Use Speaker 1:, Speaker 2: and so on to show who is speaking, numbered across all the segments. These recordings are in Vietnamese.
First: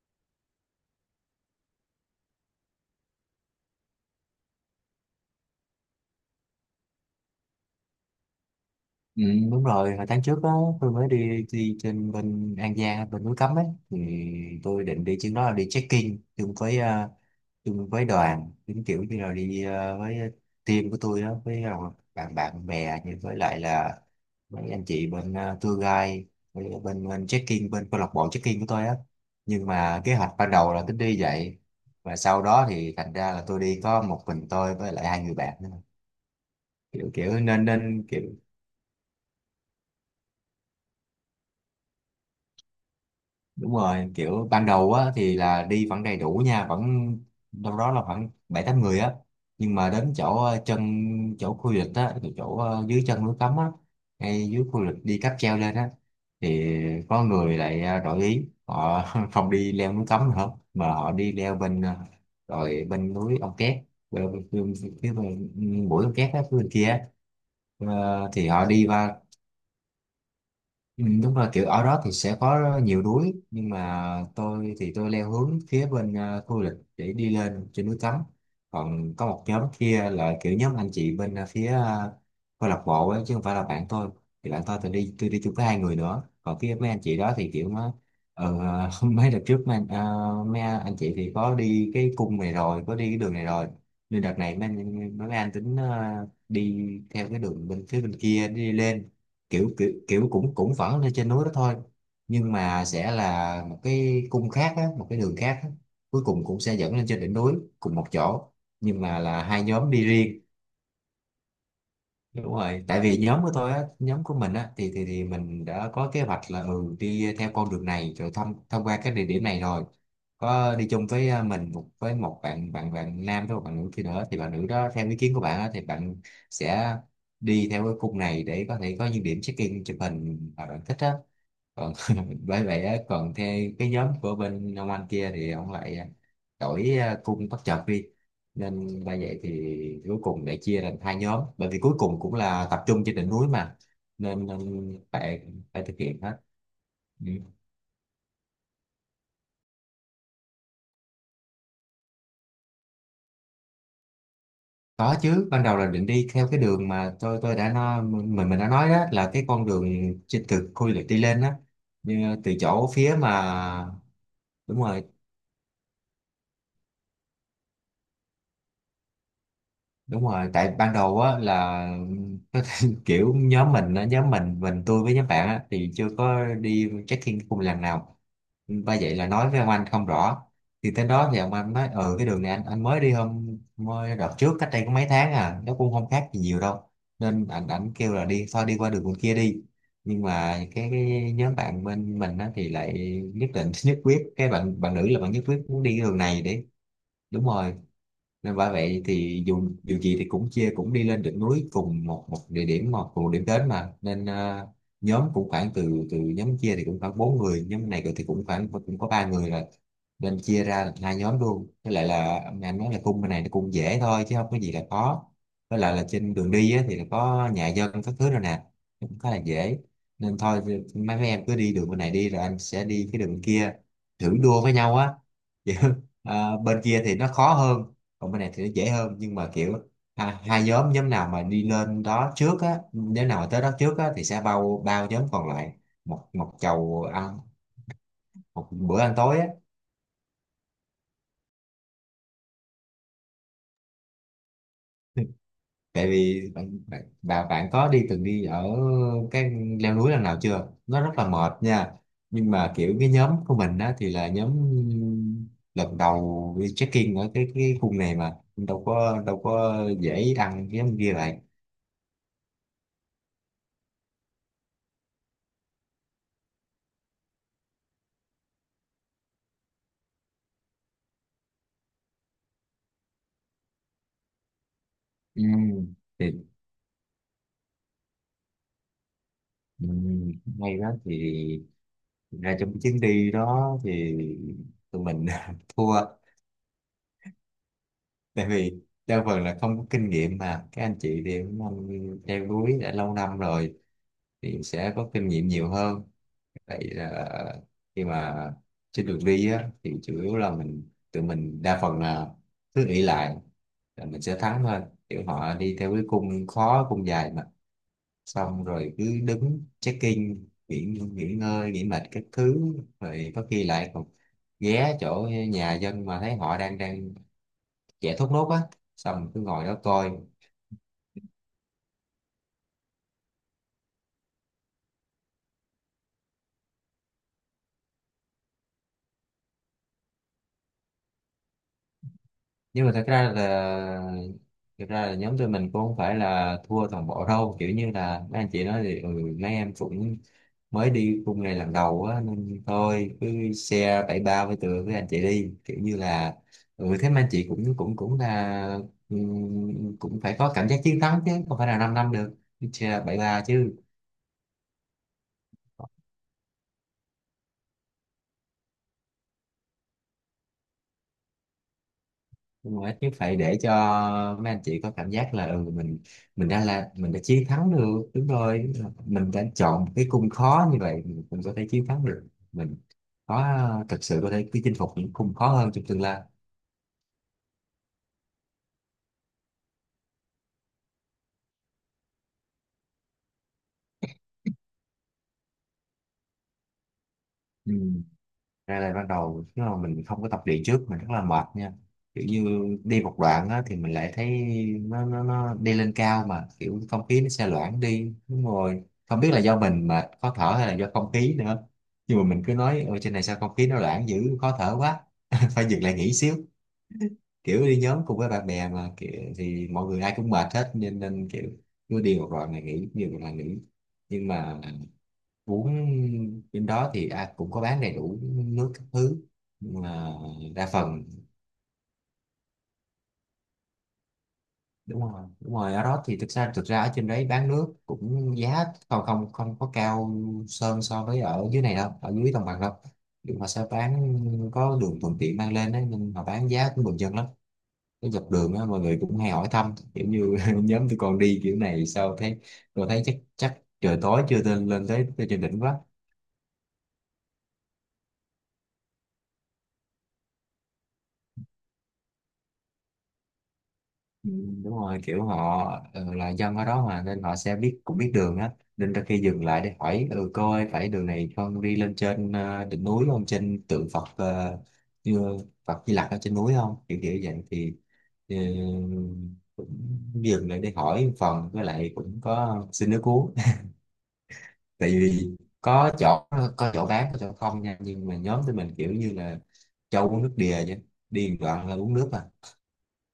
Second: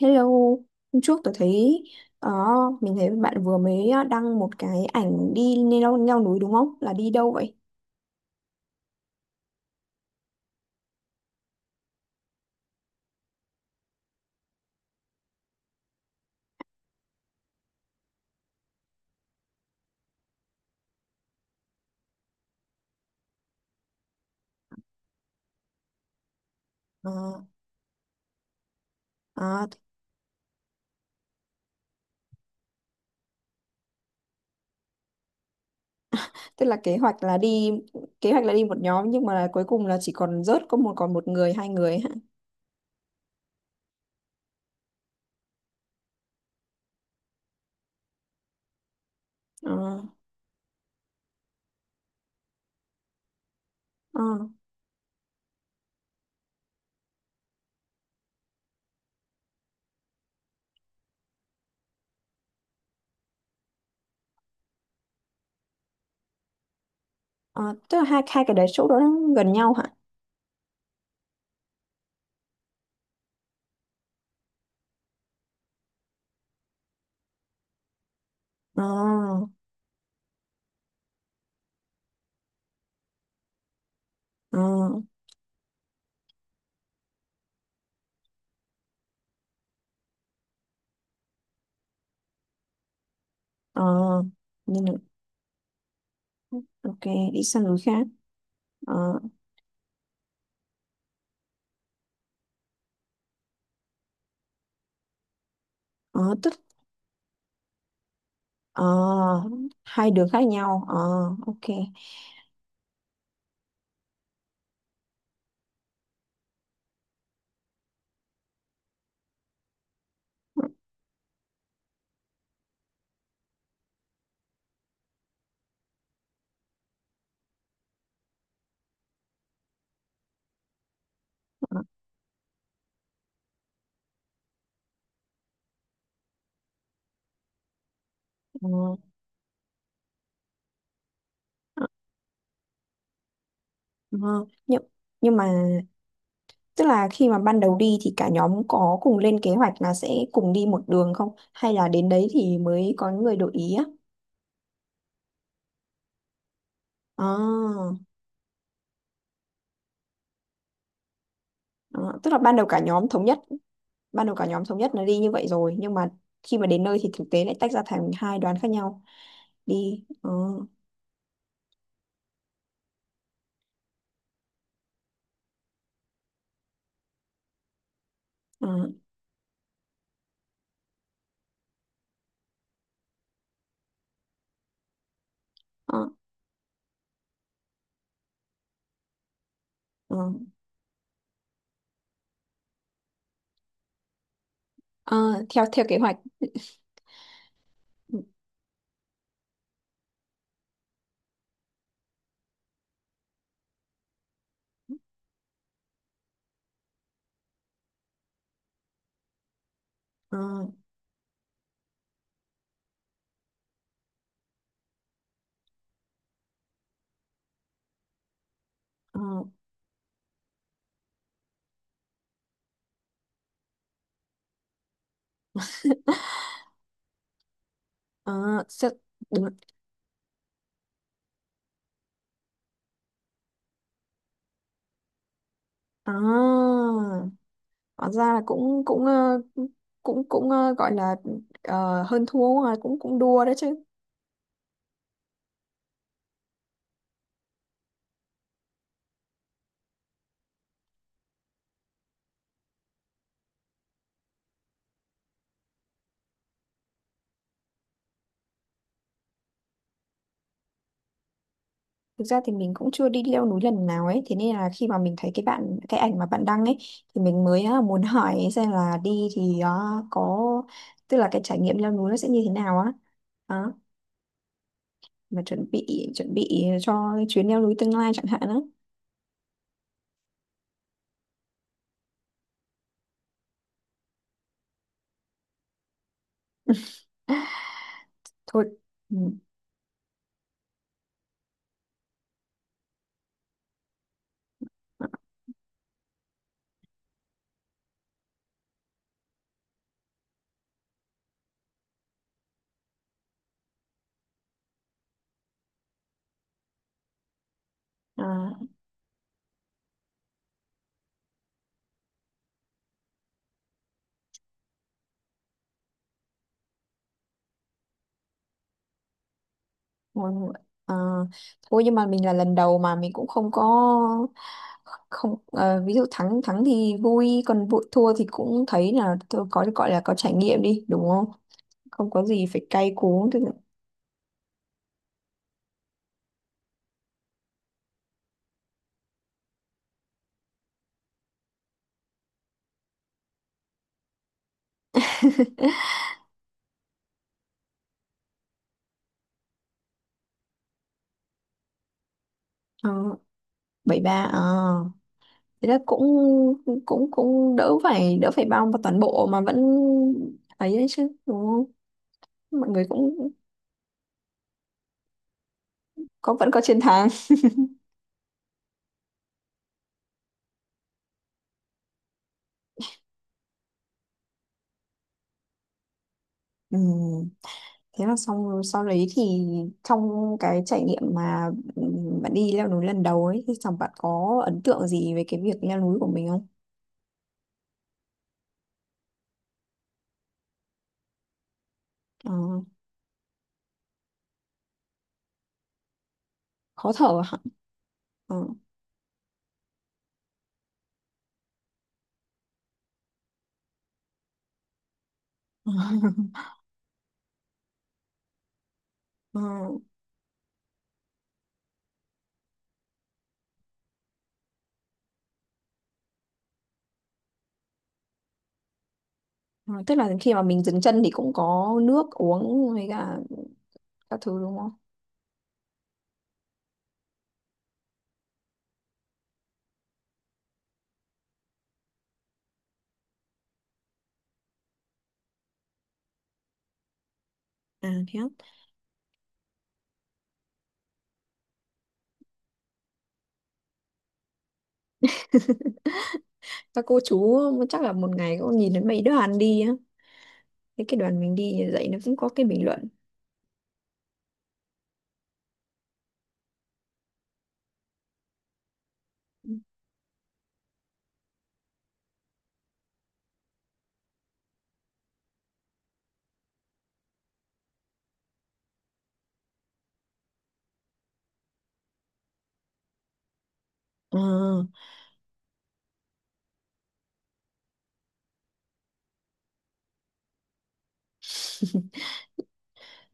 Speaker 1: Hello, hôm trước tôi thấy ờ, mình thấy bạn vừa mới đăng một cái ảnh đi leo núi đúng không? Là đi đâu vậy?
Speaker 2: Ừ, đúng rồi, hồi tháng trước á, tôi mới đi đi trên bên An Giang, bên núi Cấm ấy, thì tôi định đi chuyến đó là đi check-in chung với chung với đoàn, giống kiểu như là đi với team của tôi đó, với bạn bạn bè, như với lại là mấy anh chị bên tour guide, với bên
Speaker 1: Ờ,
Speaker 2: bên check-in, bên câu lạc bộ check-in của tôi á. Nhưng
Speaker 1: à,
Speaker 2: mà kế hoạch ban đầu là tính đi vậy, và sau đó thì thành ra là tôi đi có một mình tôi với lại hai người bạn nữa.
Speaker 1: tức là kế
Speaker 2: kiểu
Speaker 1: hoạch là
Speaker 2: kiểu nên
Speaker 1: đi
Speaker 2: nên kiểu
Speaker 1: một nhóm nhưng mà cuối cùng là chỉ còn rớt có một còn một người hai người hả?
Speaker 2: đúng rồi, kiểu ban đầu á thì là đi vẫn đầy đủ nha, vẫn đâu đó là khoảng bảy tám người á,
Speaker 1: Ờ,
Speaker 2: nhưng mà đến chỗ chân, chỗ khu du lịch á, chỗ chỗ, ờ, dưới chân núi cấm á,
Speaker 1: ờ,
Speaker 2: ngay dưới khu du lịch đi cáp treo lên á, thì có người lại đổi ý họ không đi leo núi cấm nữa mà họ đi leo rồi bên núi Ông Két, bên, bên, bên, bên, bên, bên, bên, bên, bên, bên, kia á.
Speaker 1: ờ, tức là hai
Speaker 2: Ờ,
Speaker 1: hai
Speaker 2: thì
Speaker 1: cái
Speaker 2: họ
Speaker 1: đấy
Speaker 2: đi
Speaker 1: chỗ đó nó
Speaker 2: qua.
Speaker 1: gần nhau hả?
Speaker 2: Ừ, đúng rồi kiểu ở đó thì sẽ có nhiều núi, nhưng mà tôi thì tôi leo hướng phía bên khu du lịch để đi lên trên núi Cấm,
Speaker 1: Ờ,
Speaker 2: còn có một nhóm kia là kiểu nhóm anh chị bên câu lạc bộ ấy, chứ không phải là bạn tôi. Thì
Speaker 1: ờ,
Speaker 2: bạn tôi, tôi đi chung với hai người nữa, còn phía mấy anh chị đó thì kiểu mà ờ, mấy đợt trước mấy anh chị thì có đi cái cung này rồi, có đi cái đường này rồi,
Speaker 1: ờ,
Speaker 2: nên đợt này
Speaker 1: nhưng mà-
Speaker 2: mấy anh tính đi
Speaker 1: ok,
Speaker 2: theo cái
Speaker 1: đi sang
Speaker 2: đường
Speaker 1: núi
Speaker 2: bên phía
Speaker 1: khác.
Speaker 2: bên kia đi
Speaker 1: Ờ,
Speaker 2: lên. Kiểu kiểu kiểu cũng cũng vẫn lên trên núi đó thôi, nhưng mà sẽ là một cái cung khác á, một cái đường khác á, cuối
Speaker 1: ờ,
Speaker 2: cùng
Speaker 1: tức
Speaker 2: cũng sẽ dẫn lên trên đỉnh núi cùng một chỗ,
Speaker 1: ờ,
Speaker 2: nhưng mà là hai nhóm đi
Speaker 1: hai đường
Speaker 2: riêng.
Speaker 1: khác nhau. Ờ, ok.
Speaker 2: Đúng rồi, tại vì nhóm của tôi á, nhóm của mình á, thì mình đã có kế hoạch là ừ đi theo con đường này rồi, thông thông qua cái địa điểm này rồi,
Speaker 1: Ờ,
Speaker 2: có đi chung với à, mình một với một bạn, bạn nam với một bạn nữ kia nữa, thì bạn nữ đó theo ý kiến của bạn á, thì bạn sẽ đi theo cái khung này để có thể có những điểm check-in chụp hình mà bạn thích á. Còn bởi vậy á, còn theo cái nhóm của bên ông anh kia thì ông lại đổi à, cung bất chợt đi,
Speaker 1: ờ.
Speaker 2: nên đã vậy thì cuối cùng để chia thành hai nhóm, bởi vì
Speaker 1: Ờ.
Speaker 2: cuối cùng cũng là tập trung trên đỉnh núi mà,
Speaker 1: Vâng.
Speaker 2: nên, nên
Speaker 1: Nhưng, nhưng
Speaker 2: phải,
Speaker 1: mà
Speaker 2: phải thực hiện hết.
Speaker 1: tức là khi
Speaker 2: Ừ.
Speaker 1: mà ban đầu đi thì cả nhóm có cùng lên kế hoạch là sẽ cùng đi một đường không? Hay là đến đấy thì mới có người đổi ý á?
Speaker 2: Có chứ, ban đầu là định đi theo cái đường mà tôi đã
Speaker 1: À,
Speaker 2: nói, mình đã nói, đó là cái con đường trên từ khu du lịch đi lên đó.
Speaker 1: à, tức là
Speaker 2: Nhưng từ
Speaker 1: ban đầu cả
Speaker 2: chỗ
Speaker 1: nhóm
Speaker 2: phía
Speaker 1: thống nhất,
Speaker 2: mà
Speaker 1: ban đầu cả nhóm thống
Speaker 2: đúng
Speaker 1: nhất là
Speaker 2: rồi,
Speaker 1: đi như vậy rồi, nhưng mà khi mà đến nơi thì thực tế lại tách ra thành hai đoàn khác nhau đi.
Speaker 2: đúng
Speaker 1: Ờ,
Speaker 2: rồi, tại ban đầu á là kiểu nhóm mình á, nhóm mình tôi với nhóm bạn á thì chưa có đi trekking cùng lần nào.
Speaker 1: ờ,
Speaker 2: Ba vậy là nói với ông anh không rõ, thì tới đó thì ông anh nói ừ cái đường này anh mới đi hôm mới đợt trước cách đây có mấy tháng à, nó cũng
Speaker 1: ờ,
Speaker 2: không khác gì nhiều đâu, nên anh ảnh kêu là đi thôi, đi qua đường bên kia đi,
Speaker 1: ờ.
Speaker 2: nhưng mà cái nhóm bạn bên mình á, thì lại nhất định nhất quyết, cái bạn bạn nữ là bạn
Speaker 1: Ờ,
Speaker 2: nhất quyết
Speaker 1: theo
Speaker 2: muốn
Speaker 1: theo
Speaker 2: đi
Speaker 1: kế
Speaker 2: cái
Speaker 1: hoạch.
Speaker 2: đường này để đúng rồi,
Speaker 1: Ừ,
Speaker 2: nên bởi vậy thì dù dù gì thì cũng chia, cũng đi lên được núi cùng một một địa điểm, cùng một điểm đến mà, nên nhóm cũng khoảng từ từ nhóm chia thì cũng khoảng bốn người, nhóm này thì cũng khoảng cũng có ba người rồi,
Speaker 1: Ờ,
Speaker 2: nên chia ra làm hai nhóm luôn, với lại là anh nói là cung bên này nó cũng dễ thôi chứ không có gì là khó, với lại là trên đường đi á, thì là có nhà dân các thứ rồi nè, cũng
Speaker 1: ờ,
Speaker 2: khá là dễ, nên thôi thì mấy mấy em cứ đi đường bên này đi, rồi anh sẽ đi cái đường kia, thử đua với nhau á. Chứ, bên kia thì nó khó hơn, còn bên này thì
Speaker 1: ờ,
Speaker 2: nó
Speaker 1: sẽ-
Speaker 2: dễ hơn, nhưng
Speaker 1: đúng.
Speaker 2: mà kiểu hai nhóm, nhóm nào mà đi lên đó trước á, nhóm nào mà tới đó trước á, thì sẽ bao bao nhóm còn lại
Speaker 1: À,
Speaker 2: một một chầu ăn,
Speaker 1: Thật ra là
Speaker 2: một bữa ăn tối á.
Speaker 1: cũng cũng ờ, gọi là hơn thua, cũng cũng đua đấy chứ.
Speaker 2: Tại vì bạn có đi, từng đi ở cái leo núi lần nào chưa, nó rất là mệt nha, nhưng mà kiểu cái nhóm của mình á thì là nhóm lần đầu đi trekking ở cái khu này, mà đâu có, đâu có dễ đăng cái nhóm kia vậy.
Speaker 1: Thực ra thì mình cũng chưa đi leo núi lần nào ấy, thế nên là khi mà mình thấy cái ảnh mà bạn đăng ấy thì mình mới muốn hỏi xem là đi thì có tức là cái trải nghiệm leo núi nó sẽ như thế nào á. Đó, mà
Speaker 2: Ừ.
Speaker 1: chuẩn bị
Speaker 2: Thì
Speaker 1: chuẩn bị cho chuyến leo núi tương lai chẳng hạn đó.
Speaker 2: ừ, hay đó thì thực ra trong cái chuyến đi đó thì tụi mình thua, tại
Speaker 1: Thôi.
Speaker 2: vì
Speaker 1: Ừ.
Speaker 2: đa phần là không có kinh nghiệm, mà các anh chị thì cũng anh leo núi đã lâu năm rồi, thì sẽ có kinh nghiệm nhiều hơn. Vậy là khi mà trên đường đi á, thì chủ yếu là tụi mình đa phần là cứ nghĩ lại là mình sẽ thắng thôi, kiểu họ đi theo cái cung khó, cung dài mà,
Speaker 1: À,
Speaker 2: xong rồi cứ đứng check-in nghỉ, nghỉ ngơi, nghỉ mệt các thứ, rồi có khi lại còn ghé chỗ nhà dân mà thấy họ đang đang chạy thốt nốt á, xong cứ ngồi đó coi.
Speaker 1: Vâng, à, thôi nhưng mà mình là lần đầu mà mình cũng không có không ví dụ thắng thắng thì vui, còn vụ thua thì cũng thấy là tôi có gọi là có trải nghiệm đi đúng không, không có gì phải
Speaker 2: Nhưng
Speaker 1: cay
Speaker 2: mà thật
Speaker 1: cú,
Speaker 2: ra
Speaker 1: tức là
Speaker 2: là, thực ra là nhóm tụi mình cũng không phải là thua toàn bộ đâu, kiểu như là mấy anh chị nói thì ừ, mấy em cũng mới đi khung này lần đầu á, nên thôi cứ share bảy ba với tụi, với anh chị đi, kiểu như là ừ thế mà anh chị cũng cũng cũng là cũng phải có cảm giác chiến thắng, chứ không phải là 5 năm năm được. Cứ
Speaker 1: ờ,
Speaker 2: share bảy ba chứ.
Speaker 1: bảy ba à, thế là cũng cũng cũng đỡ phải bao vào toàn bộ mà vẫn ấy đấy chứ đúng không, mọi
Speaker 2: Nhưng mà
Speaker 1: người
Speaker 2: rồi chứ
Speaker 1: cũng
Speaker 2: phải để cho mấy anh chị có cảm giác là ừ, mình
Speaker 1: có
Speaker 2: mình
Speaker 1: vẫn có
Speaker 2: đã
Speaker 1: chiến
Speaker 2: là
Speaker 1: thắng.
Speaker 2: mình đã chiến thắng được, đúng rồi, mình đã chọn một cái cung khó như vậy, mình cũng có thể chiến thắng được. Mình có, thực sự có thể chinh phục những cung khó hơn trong tương lai.
Speaker 1: Ừ. Thế là xong sau đấy thì trong cái trải nghiệm mà bạn đi leo núi lần đầu ấy thì chẳng bạn có ấn tượng gì về cái việc leo núi của mình không?
Speaker 2: Ừ. Ra là ban đầu nếu mà mình không có tập luyện trước mình rất là mệt nha, kiểu
Speaker 1: Ờ,
Speaker 2: như đi một đoạn á, thì mình lại thấy nó đi lên cao mà kiểu
Speaker 1: khó
Speaker 2: không khí
Speaker 1: thở
Speaker 2: nó
Speaker 1: hả?
Speaker 2: xe loãng đi,
Speaker 1: Ờ.
Speaker 2: đúng rồi, không biết là do mình mà khó thở hay là do không khí nữa, nhưng mà mình cứ nói ở trên này sao không khí nó loãng dữ, khó thở quá, phải dừng lại nghỉ xíu, kiểu đi nhóm cùng với bạn bè mà kiểu,
Speaker 1: Ờ,
Speaker 2: thì mọi người ai cũng mệt hết, nên nên kiểu cứ đi một đoạn này nghỉ, nhiều đoạn là nghỉ. Nhưng mà bún bên đó thì à, cũng có bán đầy đủ nước các thứ,
Speaker 1: ờ,
Speaker 2: nhưng
Speaker 1: tức là
Speaker 2: mà
Speaker 1: khi mà mình
Speaker 2: đa
Speaker 1: dừng chân
Speaker 2: phần
Speaker 1: thì cũng có nước uống với cả các thứ đúng không?
Speaker 2: đúng rồi, đúng rồi, ở đó thì thực ra, thực ra ở trên đấy bán nước cũng giá còn không không có cao sơn so với ở dưới này đâu, ở dưới đồng bằng đâu, nhưng mà sẽ bán có đường thuận tiện mang lên đấy, nên mà bán giá cũng bình dân lắm.
Speaker 1: À
Speaker 2: Cái
Speaker 1: thế á.
Speaker 2: dọc đường á mọi người cũng hay hỏi thăm, kiểu như nhóm tôi còn đi kiểu này sao thấy tôi thấy chắc, trời tối chưa lên, lên tới, tới trên đỉnh quá.
Speaker 1: Các cô chú chắc là một ngày cũng nhìn đến mấy đoàn đi á. Thế cái đoàn mình đi dạy nó cũng có cái bình luận.
Speaker 2: Ừ, đúng rồi kiểu họ là dân ở đó mà nên họ sẽ biết, cũng biết đường á, nên đôi khi dừng lại để hỏi ừ cô phải đường này con đi lên trên đỉnh núi không, trên tượng Phật như Phật Di Lặc ở trên núi không, kiểu kiểu vậy thì ờ, cũng dừng lại để hỏi một phần, với lại cũng có xin nước uống.
Speaker 1: Ờ.
Speaker 2: Tại vì có chỗ, có chỗ bán, có chỗ không nha, nhưng mà nhóm tụi mình kiểu như là cho uống nước đìa chứ, đi một đoạn là uống nước à.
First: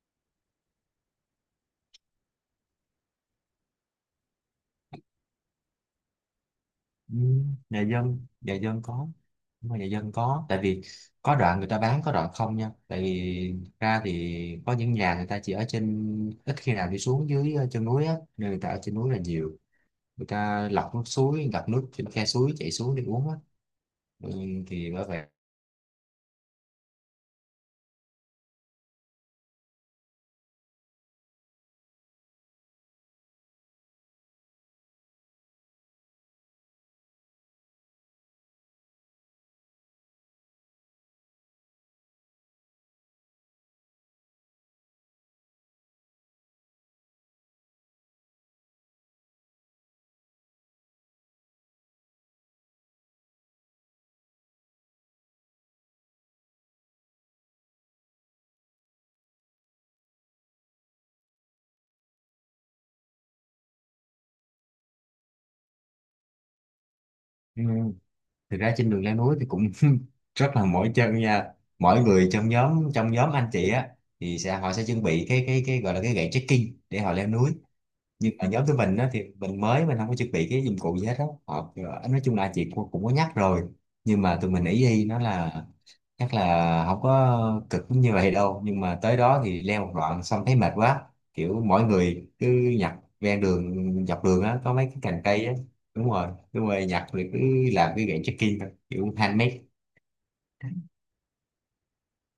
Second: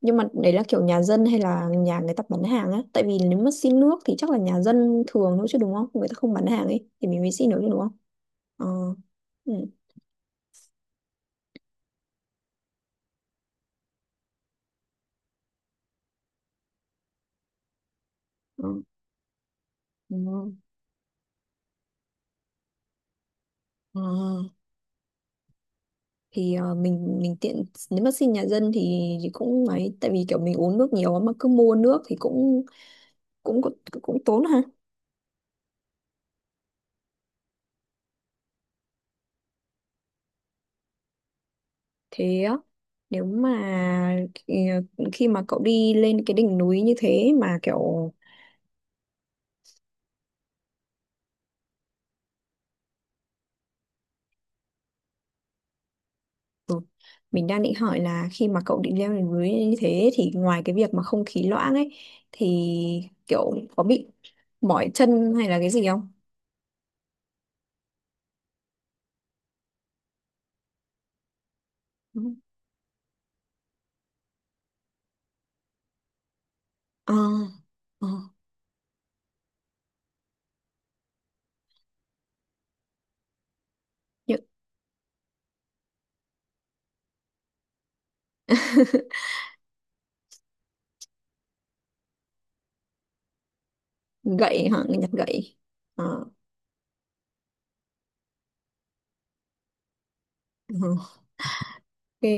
Speaker 1: Nhưng mà đấy là kiểu nhà dân hay là nhà người ta bán hàng á, tại vì nếu mà xin nước thì chắc là nhà dân thường nữa chứ đúng không, người ta không bán hàng ấy thì
Speaker 2: Ừ,
Speaker 1: mình mới xin được chứ đúng
Speaker 2: nhà
Speaker 1: không.
Speaker 2: dân nhà
Speaker 1: Ờ,
Speaker 2: dân có,
Speaker 1: ừ.
Speaker 2: nhưng mà nhà dân có, tại vì có đoạn người ta bán, có đoạn không nha, tại vì thực ra thì có những nhà người ta chỉ ở trên, ít khi nào đi xuống dưới chân núi á, nên người ta ở
Speaker 1: Ừ.
Speaker 2: trên núi là nhiều.
Speaker 1: Ừ.
Speaker 2: Người ta lọc nước suối, gặp nước trên khe suối chảy xuống để uống á.
Speaker 1: Ờ,
Speaker 2: Ừ, thì bởi vậy
Speaker 1: thì mình tiện nếu mà xin nhà dân thì cũng ấy tại vì kiểu mình uống nước nhiều mà cứ mua nước thì cũng cũng cũng, cũng tốn ha, thế á, nếu mà ờ, khi mà cậu đi lên cái đỉnh núi như thế mà kiểu ừ, mình đang định hỏi là khi mà cậu định leo lên núi như thế thì ngoài cái việc mà không khí loãng ấy thì kiểu có bị mỏi chân hay là cái gì không?
Speaker 2: ừ. Thực ra trên đường leo núi thì cũng rất là mỏi chân nha. Mỗi
Speaker 1: Ừ.
Speaker 2: người trong nhóm anh chị á thì sẽ họ sẽ chuẩn bị cái gọi là cái gậy trekking để
Speaker 1: À,
Speaker 2: họ leo núi.
Speaker 1: à,
Speaker 2: Nhưng ở nhóm tụi mình á, thì mình không có chuẩn bị cái dụng cụ gì hết á. Họ nói chung là chị cũng cũng có nhắc rồi, nhưng mà
Speaker 1: nhự-
Speaker 2: tụi mình ý y nó là chắc là không có cực như vậy đâu, nhưng mà tới đó thì leo một đoạn xong thấy mệt quá, kiểu mỗi người cứ nhặt ven đường dọc đường á
Speaker 1: gậy
Speaker 2: có
Speaker 1: hả?
Speaker 2: mấy cái
Speaker 1: Nhặt
Speaker 2: cành cây á.
Speaker 1: gậy. À,
Speaker 2: Đúng rồi, đúng rồi, nhặt rồi cứ làm cái gậy trekking thôi, kiểu handmade.
Speaker 1: ừ, ok.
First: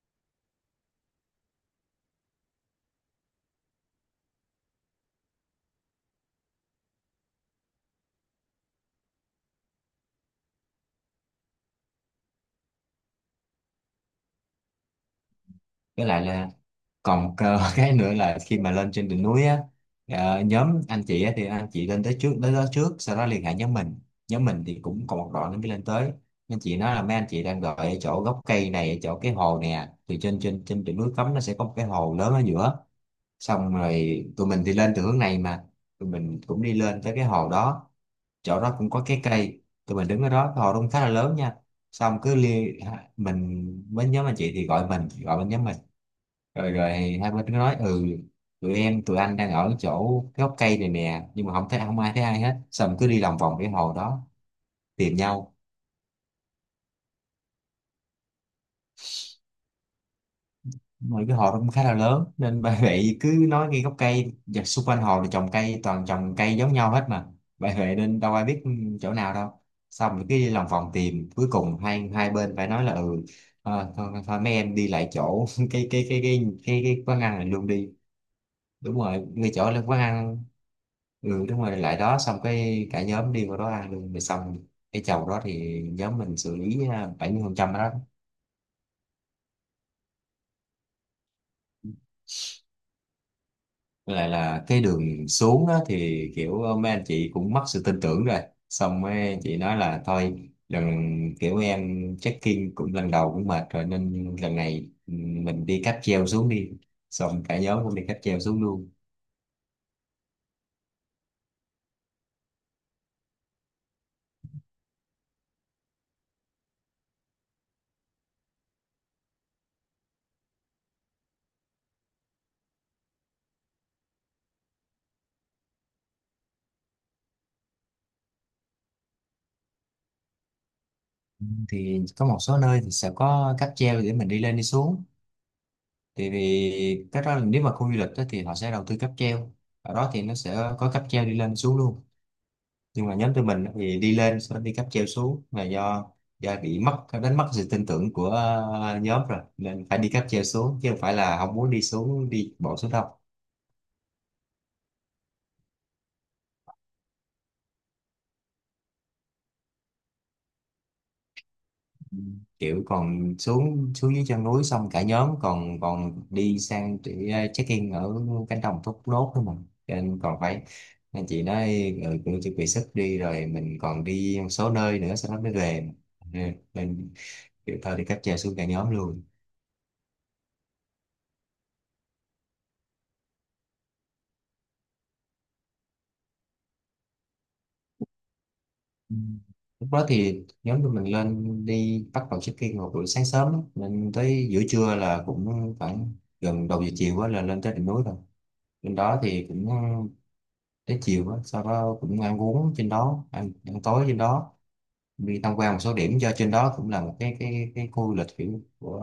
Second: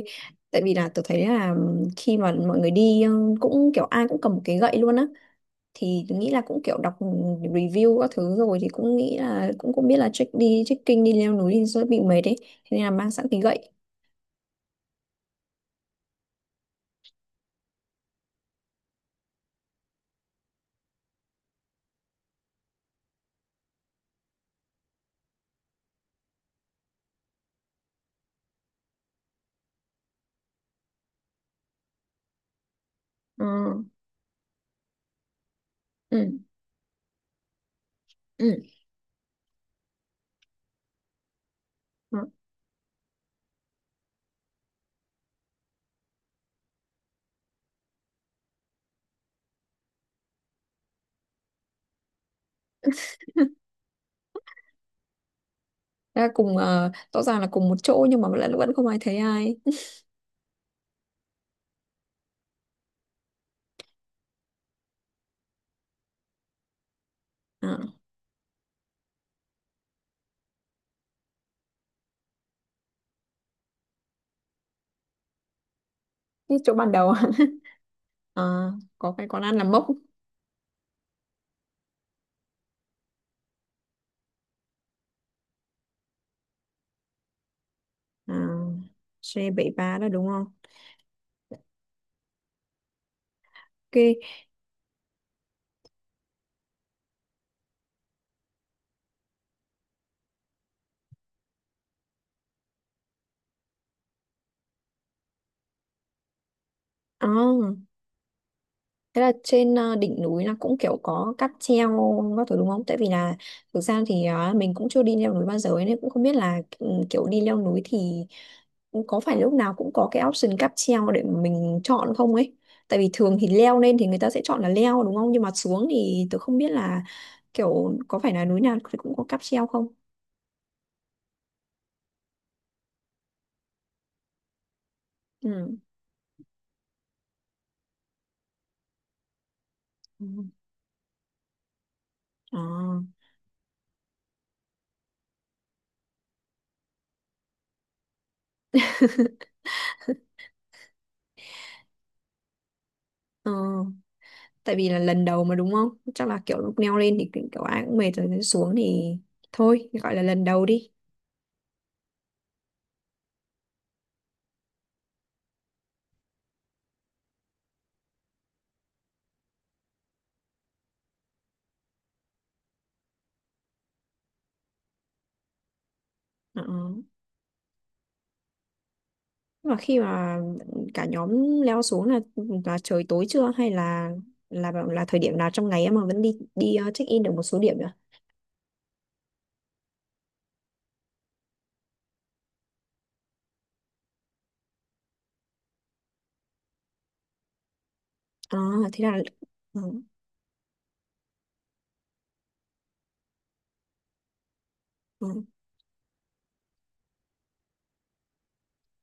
Speaker 1: Tại vì là tôi thấy là khi mà mọi người đi cũng kiểu ai cũng cầm một cái gậy luôn á thì tôi nghĩ là cũng kiểu đọc review các thứ rồi thì cũng nghĩ là cũng cũng biết là check đi trekking đi leo núi thì sẽ bị mệt đấy, thế nên là mang sẵn cái gậy.
Speaker 2: Với lại là còn cơ cái nữa là khi mà lên trên đỉnh núi á, nhóm anh chị á, thì anh chị lên tới trước, tới đó trước sau đó liên hệ nhóm mình. Nhóm mình thì cũng còn một đoạn nữa mới lên tới. Anh chị nói là mấy anh chị đang đợi ở chỗ gốc cây này, ở chỗ cái hồ nè, thì trên trên trên đỉnh núi cấm nó sẽ có một cái hồ lớn ở giữa.
Speaker 1: Ờ,
Speaker 2: Xong rồi tụi mình thì lên từ hướng này, mà tụi
Speaker 1: ừ,
Speaker 2: mình cũng đi lên tới cái hồ đó, chỗ đó cũng có cái cây, tụi mình đứng ở đó, cái hồ đó cũng khá là lớn nha.
Speaker 1: ừ.
Speaker 2: Xong cứ liên mình với nhóm anh chị thì gọi, mình gọi bên nhóm mình, rồi rồi hai bên cứ nói ừ, tụi em tụi anh đang ở chỗ cái gốc cây này nè, nhưng mà không thấy, không ai thấy ai hết. Xong rồi cứ đi lòng vòng cái hồ đó tìm nhau,
Speaker 1: Thế là cùng rõ ràng là cùng một chỗ nhưng mà vẫn vẫn không ai thấy ai,
Speaker 2: mà cái hồ đó cũng khá là lớn nên bà vệ cứ nói ngay gốc cây, và xung quanh hồ thì trồng cây, toàn trồng cây giống nhau hết mà bà
Speaker 1: à,
Speaker 2: vệ, nên đâu ai biết chỗ nào đâu. Xong rồi cứ đi lòng vòng tìm, cuối cùng hai hai bên phải nói là ừ, thôi, thôi mấy em đi lại chỗ cái cái cái cái
Speaker 1: cái chỗ
Speaker 2: cái
Speaker 1: ban
Speaker 2: cái
Speaker 1: đầu.
Speaker 2: quán ăn này luôn đi.
Speaker 1: Ờ,
Speaker 2: Đúng
Speaker 1: có
Speaker 2: rồi,
Speaker 1: cái quán
Speaker 2: ngay
Speaker 1: ăn là
Speaker 2: chỗ là
Speaker 1: mốc.
Speaker 2: quán ăn. Ừ, đúng rồi, lại đó xong cái cả nhóm đi qua đó ăn luôn rồi xong. Cái chầu đó thì nhóm mình xử lý à, 70% phần trăm đó.
Speaker 1: À, c ba đó đúng không,
Speaker 2: Với
Speaker 1: ok.
Speaker 2: lại là cái đường xuống á, thì kiểu mấy anh chị cũng mất sự tin tưởng rồi. Xong mấy anh chị nói là thôi lần, kiểu em check-in cũng lần đầu cũng mệt rồi, nên lần này ừ, mình đi cáp treo xuống đi.
Speaker 1: À,
Speaker 2: Xong cả nhóm cũng đi cáp treo xuống luôn.
Speaker 1: thế là trên đỉnh núi là cũng kiểu có cáp treo các thứ đúng không? Tại vì là thực ra thì mình cũng chưa đi leo núi bao giờ ấy, nên cũng không biết là kiểu đi leo núi thì có phải lúc nào cũng có cái option cáp treo để mà mình chọn không ấy. Tại vì thường thì leo lên thì người ta sẽ chọn là leo đúng không? Nhưng mà xuống thì tôi không biết là kiểu có phải là núi nào thì cũng có cáp treo không?
Speaker 2: Thì có một số nơi thì sẽ có cáp treo để mình đi lên đi xuống.
Speaker 1: Ừ.
Speaker 2: Thì, vì cái đó là nếu mà khu du lịch á, thì họ sẽ đầu tư cáp treo, ở đó thì
Speaker 1: Ừ.
Speaker 2: nó sẽ có cáp treo đi lên xuống luôn.
Speaker 1: À,
Speaker 2: Nhưng mà nhóm tụi mình á, thì đi lên sau đó đi cáp treo xuống là do bị mất, đánh mất sự tin tưởng của nhóm rồi, nên phải đi cáp treo xuống chứ không phải là không muốn đi xuống, đi bộ xuống đâu.
Speaker 1: ờ, tại vì là lần đầu mà đúng không? Chắc là kiểu lúc leo lên thì kiểu ai cũng mệt rồi, xuống thì thôi gọi là lần đầu đi.
Speaker 2: Kiểu còn xuống, xuống dưới chân núi xong cả nhóm còn còn đi sang để check in ở cánh đồng thốt nốt thôi mà. Cho nên còn phải, nên chị nói ừ, cũng chuẩn bị sức đi rồi, mình còn đi một số nơi nữa sau đó mới về. Ừ,
Speaker 1: Ờ.
Speaker 2: nên kiểu thôi thì cáp treo xuống cả nhóm luôn.
Speaker 1: Và khi mà cả nhóm leo xuống là trời tối chưa hay là là thời điểm nào trong ngày em mà vẫn đi đi check in được một số điểm nữa.
Speaker 2: Ừ. Lúc đó thì nhóm tụi mình lên đi, bắt đầu check in vào buổi sáng sớm á, nên tới giữa trưa là cũng khoảng gần đầu giờ chiều quá là lên tới đỉnh núi rồi.
Speaker 1: À,
Speaker 2: Bên
Speaker 1: thế là
Speaker 2: đó thì cũng
Speaker 1: ừ,
Speaker 2: tới chiều á, sau đó cũng ăn uống trên đó, ăn, ăn tối trên đó, đi
Speaker 1: ừ,
Speaker 2: tham quan một số điểm do trên đó cũng là một cái khu du lịch kiểu của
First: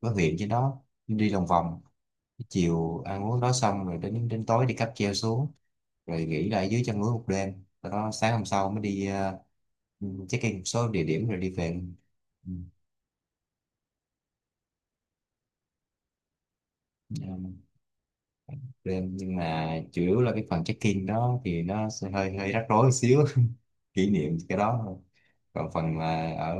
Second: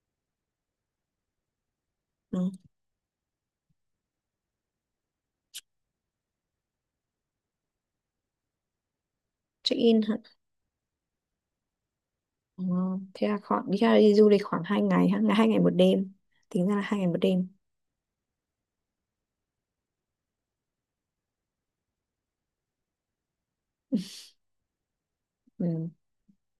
Speaker 2: của huyện, trên đó đi lòng vòng. Tới
Speaker 1: ừ.
Speaker 2: chiều ăn uống đó xong rồi, đến đến tối đi cáp treo xuống, rồi nghỉ lại dưới chân núi một đêm, sau đó sáng hôm sau mới đi.
Speaker 1: Check in hả?
Speaker 2: Uh, check in một số địa điểm rồi đi về. Ừ,
Speaker 1: Ờ, thế là khoảng đi, ra đi du lịch khoảng 2 ngày ha, là 2 ngày một đêm. Tính ra là 2 ngày một đêm.
Speaker 2: ờ, đêm nhưng mà chủ yếu là cái phần check in đó thì nó sẽ hơi hơi rắc rối một xíu kỷ niệm cái đó thôi. Còn
Speaker 1: Ừ.
Speaker 2: phần mà ở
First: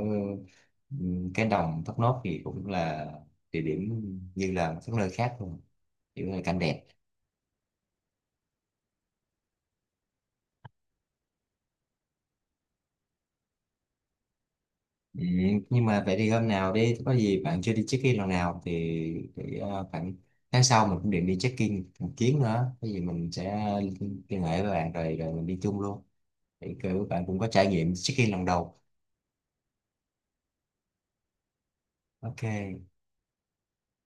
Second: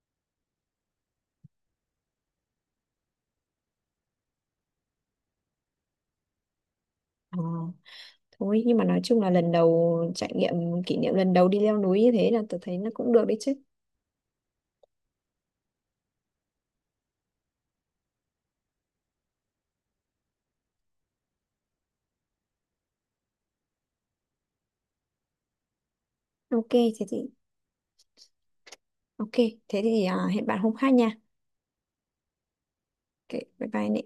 Speaker 2: cái đồng Thốt Nốt thì cũng là địa điểm như là các nơi khác luôn, kiểu là cảnh đẹp.
Speaker 1: Ờ, thôi nhưng mà nói chung là lần đầu trải nghiệm kỷ niệm lần đầu đi leo núi như thế là tôi thấy nó cũng được đấy chứ.
Speaker 2: Ừm, nhưng mà vậy thì hôm nào đi có gì bạn chưa đi check-in lần nào thì khoảng tháng sau mình cũng định đi check-in một chuyến nữa, có gì mình sẽ liên hệ với bạn, rồi rồi mình đi chung luôn,
Speaker 1: Ok
Speaker 2: thì
Speaker 1: thế
Speaker 2: kiểu bạn
Speaker 1: thì
Speaker 2: cũng có trải nghiệm check-in lần đầu.
Speaker 1: ok thế thì à, hẹn bạn hôm khác nha.
Speaker 2: Ok.
Speaker 1: Ok, bye bye Nị.